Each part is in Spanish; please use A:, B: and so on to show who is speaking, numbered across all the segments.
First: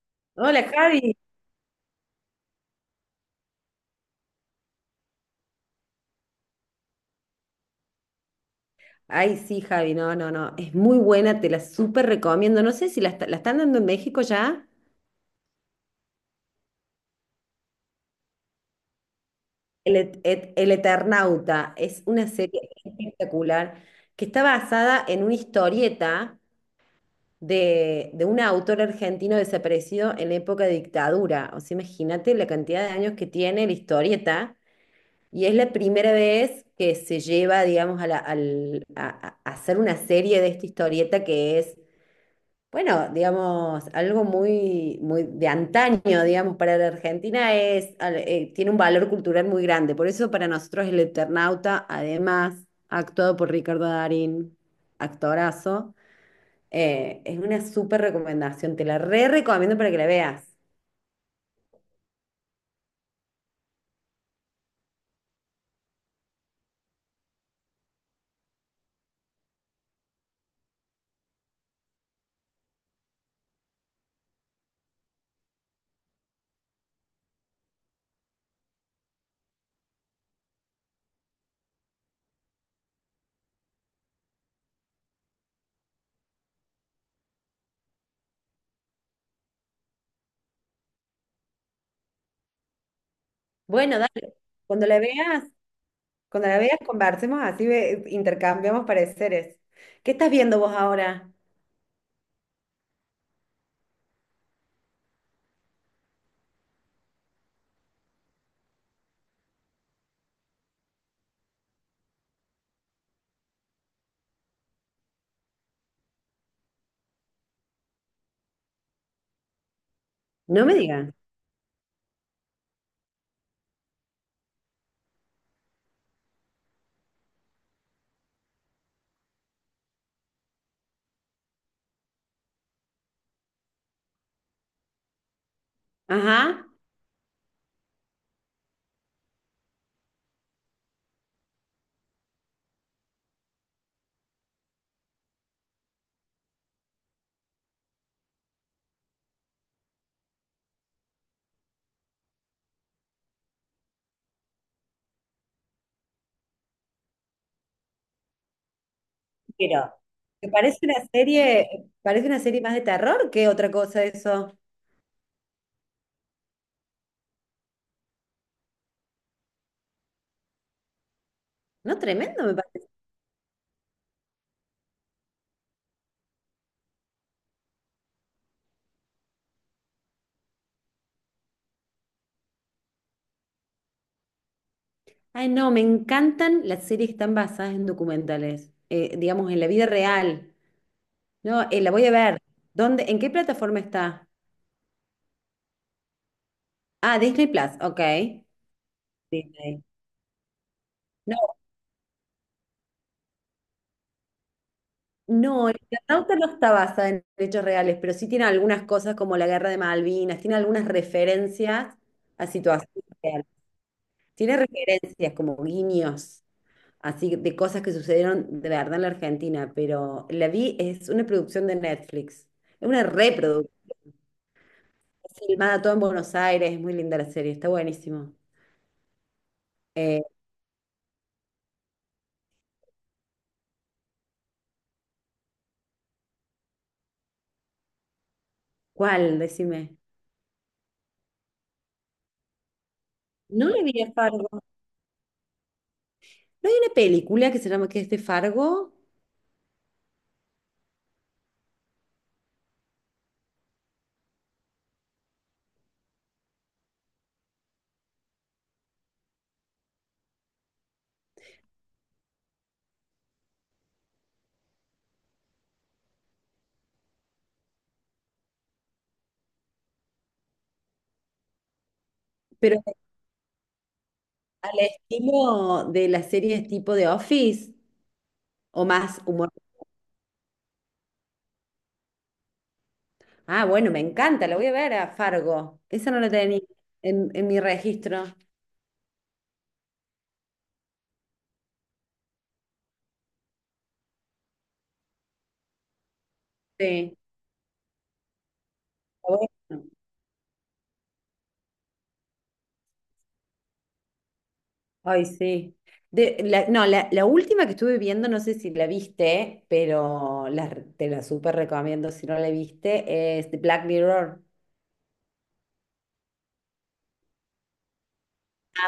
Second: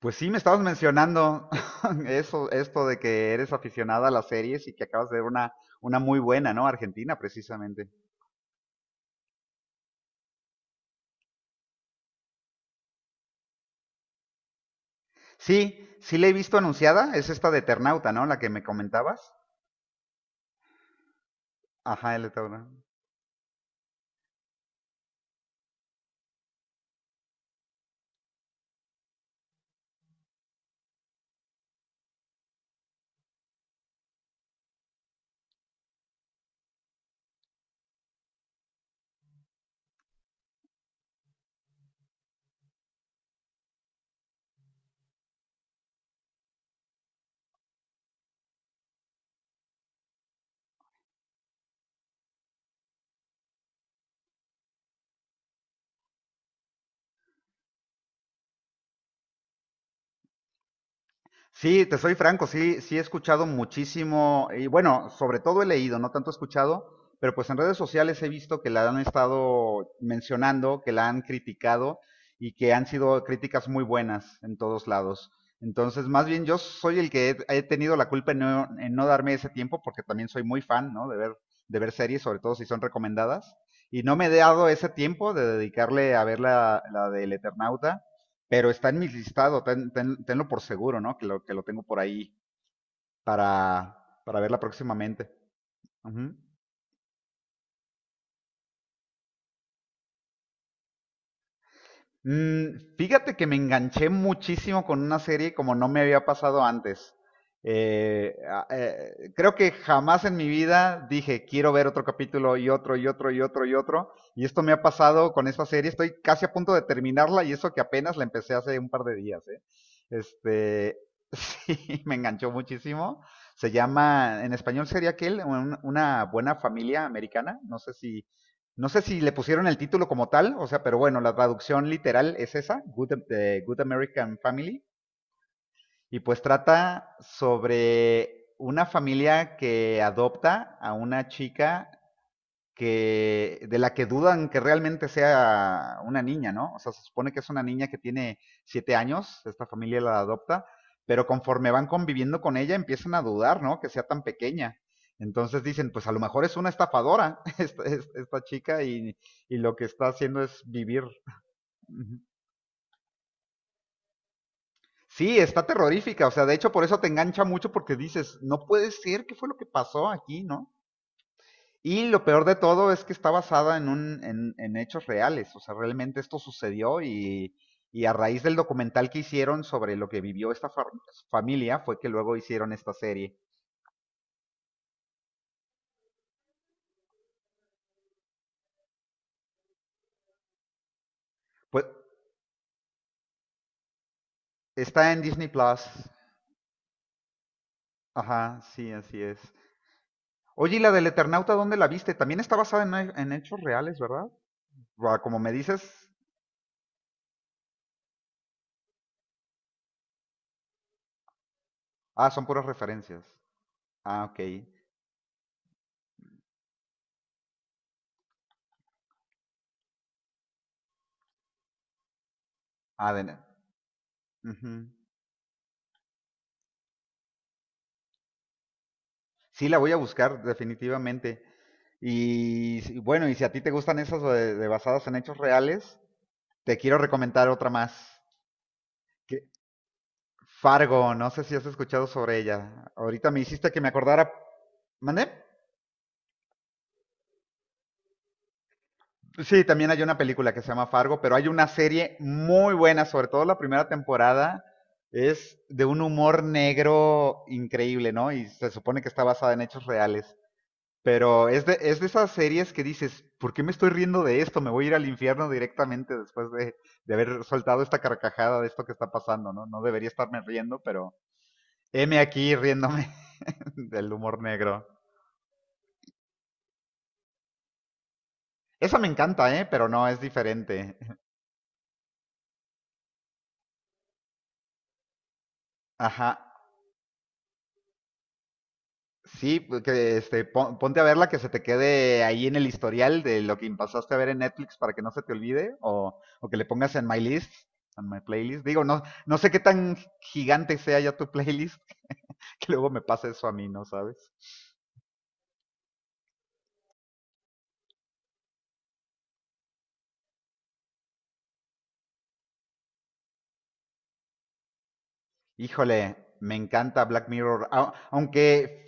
A: Pues sí, me estabas
B: Hola Javi.
A: mencionando eso, esto de que eres aficionada a las series y que acabas de ver una muy buena, ¿no? Argentina, precisamente.
B: Ay, sí, Javi, no, no, no. Es muy buena, te la súper recomiendo. No sé si la están dando en México ya.
A: Sí, sí la he visto anunciada, es esta de Eternauta, ¿no? La que me comentabas.
B: El Eternauta es
A: Ajá, el
B: una serie
A: Eternauta.
B: espectacular que está basada en una historieta de un autor argentino desaparecido en la época de dictadura. O sea, imagínate la cantidad de años que tiene la historieta. Y es la primera vez que se lleva, digamos, a, la- al- a hacer una serie de esta historieta que es. Bueno, digamos, algo muy, muy de antaño, digamos, para la Argentina es, tiene un valor cultural muy grande. Por eso para nosotros el Eternauta, además, actuado por Ricardo Darín, actorazo, es una súper recomendación. Te la re recomiendo para que la veas.
A: Sí, te soy franco, sí, sí he escuchado muchísimo, y bueno, sobre todo he leído, no tanto he escuchado, pero pues en redes sociales he visto que la han estado mencionando, que la han criticado y que han sido críticas muy buenas en todos lados. Entonces, más bien yo soy el que he tenido la culpa en no darme ese tiempo, porque también soy muy fan, ¿no? De ver series, sobre todo si son recomendadas. Y no me he dado ese tiempo de dedicarle a ver la, la del Eternauta, pero está en mi listado, tenlo por seguro, ¿no? Que lo tengo por ahí
B: Bueno, dale,
A: para verla
B: cuando la
A: próximamente.
B: veas,
A: Ujú.
B: cuando la veas, conversemos así, intercambiamos pareceres. ¿Qué estás viendo vos ahora?
A: Fíjate que me enganché muchísimo con una serie como no me había pasado antes. Creo que jamás en mi vida dije, quiero ver otro capítulo y otro y otro y otro y otro. Y esto me ha pasado con esta serie. Estoy casi a punto de terminarla y eso que apenas la empecé hace un par de días, ¿eh?
B: No me
A: Este,
B: digas.
A: sí, me enganchó muchísimo. Se llama, en español sería aquel, una buena familia americana. No sé si le pusieron el título como tal, o sea, pero bueno, la traducción literal es esa, Good, Good American Family, y pues
B: Ajá.
A: trata sobre una familia que adopta a una chica que de la que dudan que realmente sea una niña, ¿no? O sea, se supone que es una niña que tiene siete años, esta familia la adopta, pero conforme van conviviendo con ella empiezan a dudar, ¿no? Que sea tan pequeña. Entonces dicen, pues a lo mejor es una estafadora esta chica y, lo que
B: Pero,
A: está haciendo
B: que
A: es vivir.
B: parece una serie más de terror que otra cosa eso.
A: Sí, está terrorífica, o sea, de hecho por eso te engancha mucho porque dices, no puede ser, ¿qué fue lo que pasó aquí, no?
B: No,
A: Y lo peor
B: tremendo me
A: de
B: parece.
A: todo es que está basada en, un, en hechos reales, o sea, realmente esto sucedió, y a raíz del documental que hicieron sobre lo que vivió esta familia fue que luego hicieron esta serie.
B: Ay, no, me encantan las series que están basadas en documentales, digamos, en la vida real. No,
A: Pues
B: la voy a ver. ¿Dónde, en qué plataforma está?
A: está en Disney Plus.
B: Ah, Disney Plus, ok.
A: Ajá, sí, así es.
B: Disney.
A: Oye, ¿y la del Eternauta
B: No,
A: dónde la viste? También está basada en hechos reales, ¿verdad? Buah, como me
B: no, el
A: dices,
B: Eternauta no está basada en hechos reales, pero sí tiene algunas cosas como la guerra de Malvinas, tiene algunas referencias
A: ah, son
B: a
A: puras
B: situaciones
A: referencias.
B: reales.
A: Ah, ok.
B: Tiene referencias como guiños. Así de cosas que sucedieron de verdad en la Argentina, pero la vi, es una producción de Netflix, es una
A: Ah, de...
B: reproducción,
A: ujú.
B: es filmada todo en Buenos Aires, es muy linda la serie, está buenísimo.
A: Sí, la voy a
B: Eh,
A: buscar definitivamente. Y bueno, y si a ti te gustan esas de basadas en hechos reales, te quiero recomendar otra más. Que,
B: ¿Cuál? Decime.
A: Fargo, no sé si has escuchado sobre ella. Ahorita me
B: No
A: hiciste que
B: le
A: me
B: vi a
A: acordara.
B: Fargo. No
A: ¿Mandé?
B: hay una película que se llama que es de Fargo,
A: Sí, también hay una película que se llama Fargo, pero hay una serie muy buena, sobre todo la primera temporada. Es de un humor negro increíble, ¿no? Y se supone que está basada en hechos reales. Pero es de esas series que dices, ¿por qué me estoy riendo de esto? Me voy a ir al infierno directamente después de haber soltado esta carcajada de esto que está pasando, ¿no? No debería estarme riendo, pero heme aquí
B: pero
A: riéndome del humor
B: al
A: negro.
B: estilo de las series tipo de Office o
A: Esa me
B: más humor.
A: encanta, ¿eh? Pero no, es diferente.
B: Ah, bueno, me encanta, la voy a ver a Fargo. Esa no
A: Ajá.
B: la tenía en mi registro.
A: Sí, pues, que este, ponte a verla que se te quede ahí en el historial de lo que pasaste a ver en Netflix para que no se te olvide o que le pongas en
B: Sí.
A: my list, en my playlist. Digo, no,
B: Está
A: no sé qué
B: bueno.
A: tan gigante sea ya tu playlist, que luego me pasa eso a mí, ¿no sabes?
B: Ay, sí. No, la última que estuve viendo, no sé si la viste, pero la te la súper recomiendo si no la viste, es de Black Mirror.
A: Híjole, me encanta Black Mirror, aunque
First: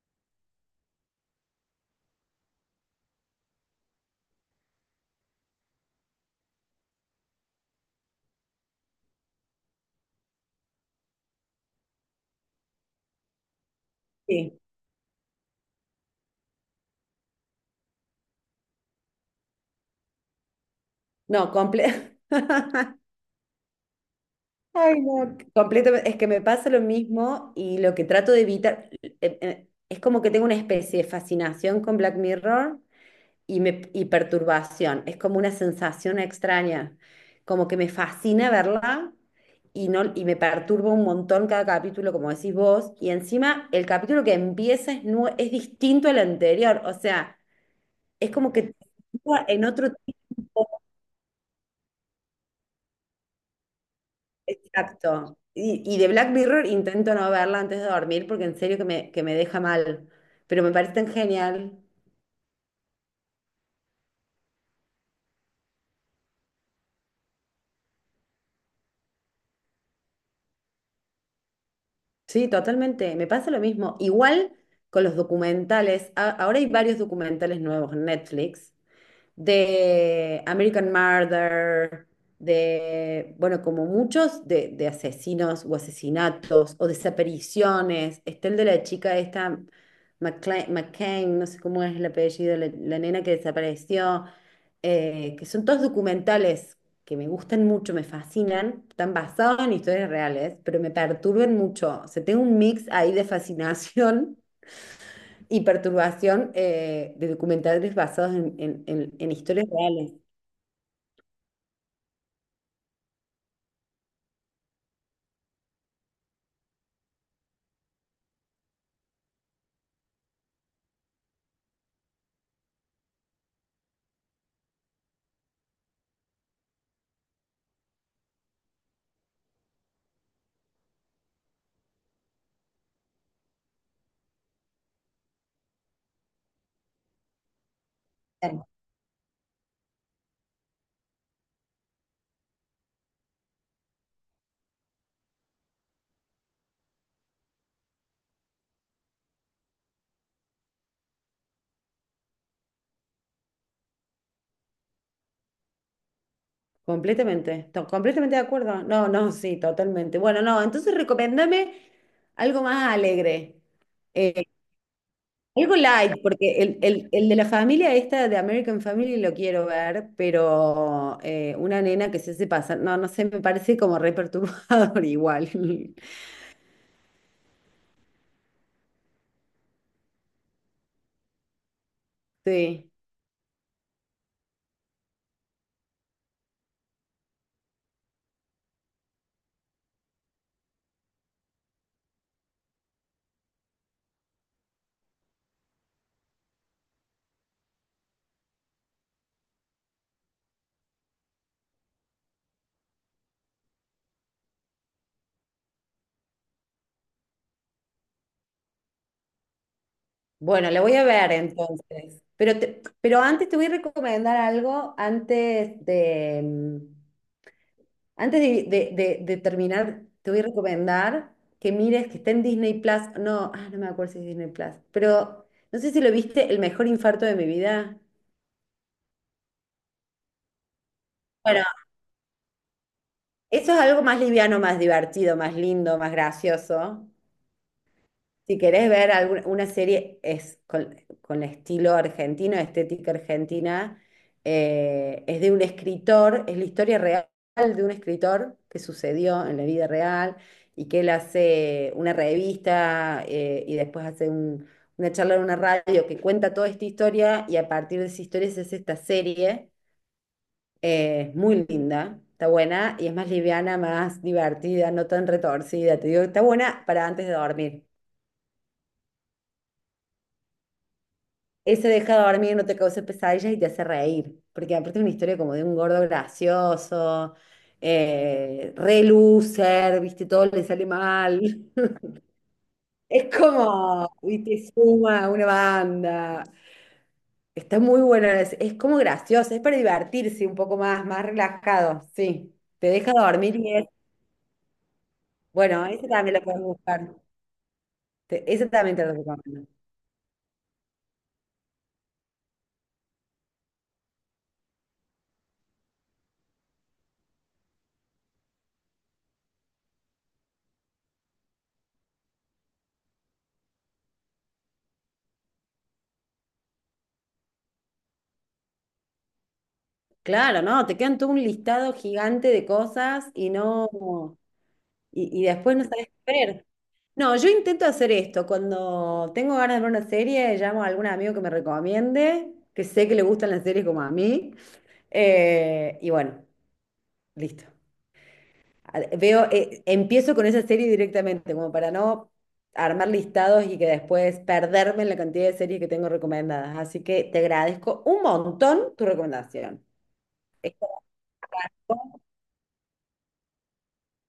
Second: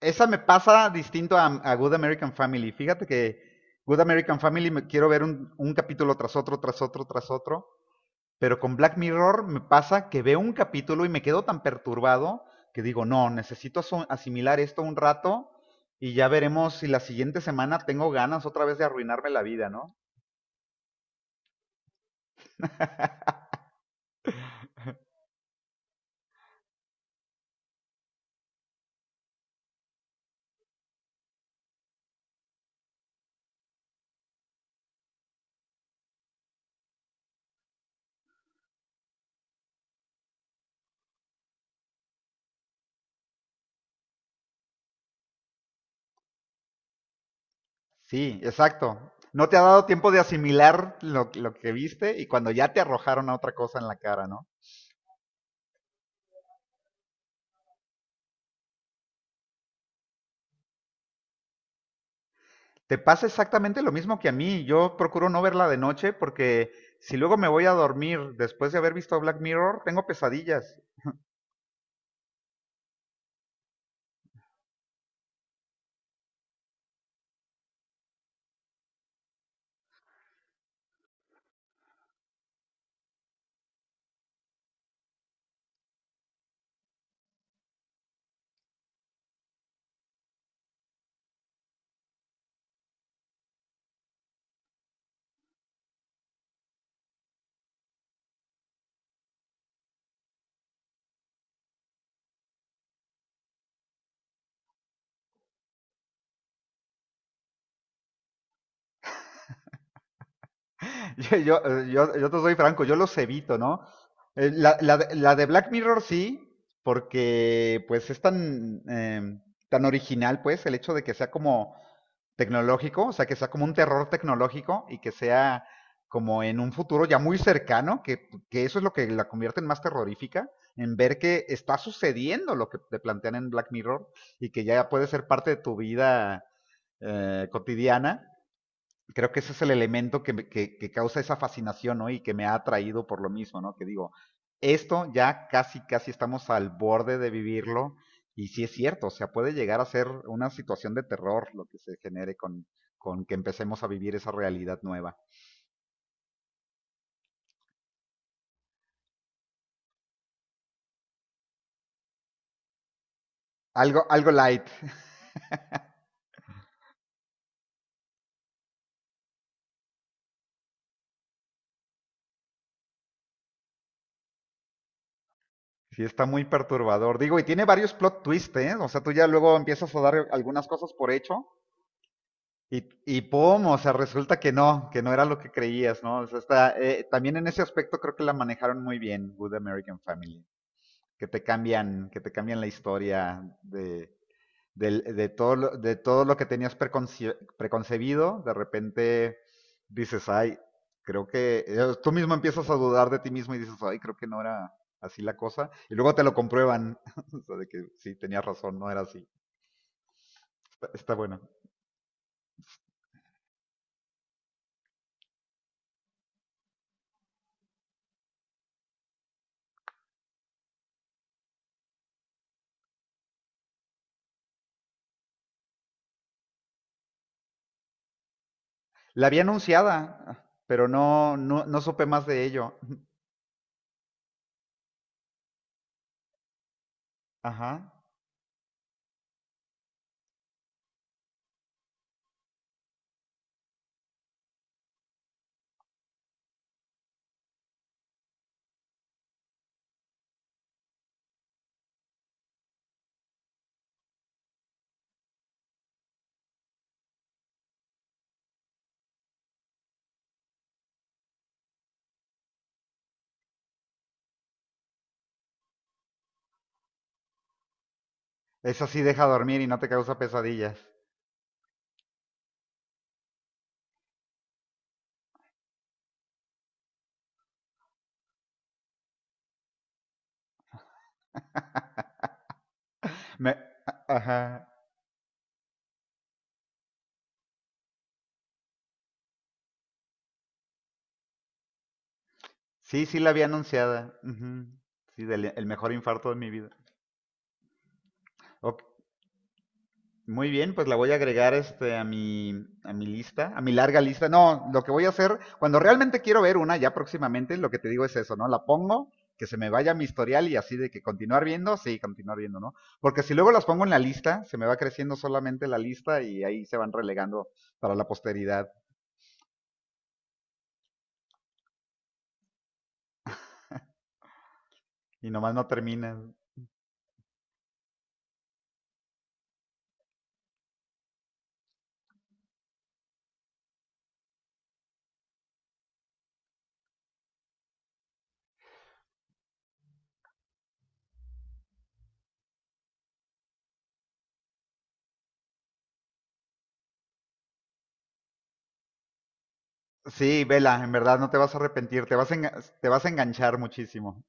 A: esa me pasa distinto a Good American Family. Fíjate que Good American Family me quiero ver un capítulo tras otro, tras otro, tras otro, pero con Black Mirror me pasa que veo un capítulo y me quedo tan perturbado que digo, no, necesito
B: Sí.
A: asimilar esto un rato y ya veremos si la siguiente semana tengo ganas otra vez de arruinarme la vida, ¿no?
B: No, comple Ay, no, completamente. Es que me pasa lo mismo y lo que trato de evitar, es como que tengo una especie de fascinación con Black Mirror y, y perturbación. Es como una sensación extraña, como que me fascina verla y, no, y me perturba un montón cada capítulo, como decís vos, y encima el capítulo que empieza es, es distinto al anterior, o sea, es
A: Sí,
B: como que te
A: exacto.
B: sitúa
A: No te ha
B: en
A: dado
B: otro
A: tiempo de
B: tipo
A: asimilar lo que viste y cuando ya te arrojaron a otra cosa en la cara, ¿no?
B: de acto. Y de Black Mirror intento no verla antes de dormir porque en serio que que me deja mal, pero me parece tan genial.
A: Te pasa exactamente lo mismo que a mí. Yo procuro no verla de noche porque si luego me voy a dormir después de haber visto Black Mirror, tengo pesadillas.
B: Sí, totalmente. Me pasa lo mismo. Igual con los documentales. Ahora hay varios documentales nuevos en Netflix de American Murder, de, bueno, como muchos, de asesinos o asesinatos o desapariciones. Está el de la chica esta, McCain, no sé cómo es el apellido, la nena que desapareció, que son todos documentales que me gustan mucho, me fascinan, están basados en historias reales, pero me perturban mucho. O sea, tengo un mix ahí de fascinación y perturbación, de documentales basados en, en historias reales.
A: Yo te soy franco, yo los evito, ¿no? La, la de Black Mirror sí, porque pues es tan, tan original, pues, el hecho de que sea como tecnológico, o sea, que sea como un terror tecnológico y que sea como en un futuro ya muy cercano, que eso es lo que la convierte en más terrorífica, en ver que está sucediendo lo que te plantean en Black Mirror y que ya puede ser parte de tu vida cotidiana,
B: Claro.
A: creo que ese es el elemento que, que causa esa fascinación, ¿no? Y que me ha atraído por lo mismo, ¿no? Que digo, esto ya casi, casi estamos al borde de vivirlo. Y sí es cierto, o sea, puede llegar a ser una situación de terror lo que se genere con que empecemos a vivir esa realidad nueva.
B: Completamente, completamente de acuerdo. No, no, sí, totalmente. Bueno, no, entonces recomiéndame algo más alegre,
A: Algo, algo
B: eh,
A: light.
B: algo light, porque el de la familia esta de American Family lo quiero ver, pero una nena que se hace pasar, no, no sé, me parece como re perturbador igual.
A: Sí, está muy perturbador. Digo, y tiene varios plot twists, ¿eh? O sea, tú ya luego empiezas a dar algunas cosas por hecho.
B: Sí.
A: Y pum, o sea, resulta que no era lo que creías, ¿no? O sea, está, también en ese aspecto creo que la manejaron muy bien, Good American Family, que te cambian la historia de, de todo, de todo lo que tenías preconcebido, de repente dices, ay, creo que tú mismo empiezas a dudar de ti mismo y dices, ay, creo que no era así la cosa, y luego te lo comprueban, o sea, de que sí, tenías razón, no era así.
B: Bueno, le
A: Está,
B: voy a
A: está
B: ver
A: bueno.
B: entonces. Pero, pero antes te voy a recomendar algo antes de, de terminar, te voy a recomendar que mires, que está en Disney Plus. No, ah, no me acuerdo si es Disney Plus, pero no sé si lo viste, El mejor infarto de mi vida.
A: La había anunciada, pero no,
B: Bueno,
A: no, no supe más de ello.
B: eso es algo más liviano, más divertido, más lindo, más gracioso.
A: Ajá.
B: Si querés ver alguna, una serie es con estilo argentino, estética argentina, es de un escritor, es la historia real de un escritor que sucedió en la vida real y que él hace una revista, y después hace una charla en una radio que cuenta toda esta historia y a partir de esa historia se hace esta serie, muy linda. Está buena y es más liviana, más divertida, no tan retorcida. Te digo, está buena para antes de dormir.
A: Esa sí deja dormir y no te causa pesadillas.
B: Ese deja dormir, no te causa pesadillas y te hace reír, porque aparte es una historia como de un gordo gracioso, re loser, viste, todo le sale mal. Es
A: Me-
B: como, viste,
A: Ajá.
B: suma una banda. Está muy buena, es como gracioso, es para divertirse un poco más, más relajado, sí. Te
A: Sí,
B: deja
A: sí la había
B: dormir y es,
A: anunciada. Ujú. Sí, el
B: bueno,
A: mejor
B: ese
A: infarto
B: también
A: de
B: lo
A: mi
B: puedes
A: vida.
B: buscar. Ese
A: Ok,
B: también te lo recomiendo.
A: muy bien, pues la voy a agregar este a mi lista, a mi larga lista. No, lo que voy a hacer cuando realmente quiero ver una ya próximamente, lo que te digo es eso, ¿no? La pongo que se me vaya a mi historial y así de que continuar viendo, sí, continuar viendo, ¿no? Porque si luego las pongo en la lista, se me va creciendo solamente la lista y ahí se van relegando para la posteridad
B: Claro, no, te quedan todo un listado gigante de cosas y no,
A: y
B: y
A: nomás no
B: después no sabes qué
A: terminan.
B: ver. No, yo intento hacer esto. Cuando tengo ganas de ver una serie, llamo a algún amigo que me recomiende, que sé que le gustan las series como a mí, y bueno, listo. Veo, empiezo con esa serie directamente, como para no armar listados y que después perderme en la cantidad de series que tengo recomendadas. Así que te agradezco un montón tu recomendación.
A: Sí, vela, en verdad no te vas a arrepentir, te vas a, te vas a enganchar muchísimo.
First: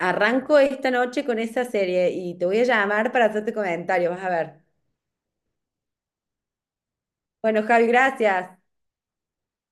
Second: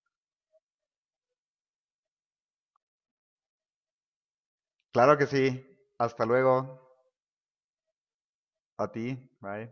B: Arranco esta noche con esa serie y te voy a llamar para hacerte comentario, vas a ver.
A: Claro que sí. Hasta luego.
B: Bueno, Javi, gracias.
A: A ti. Bye.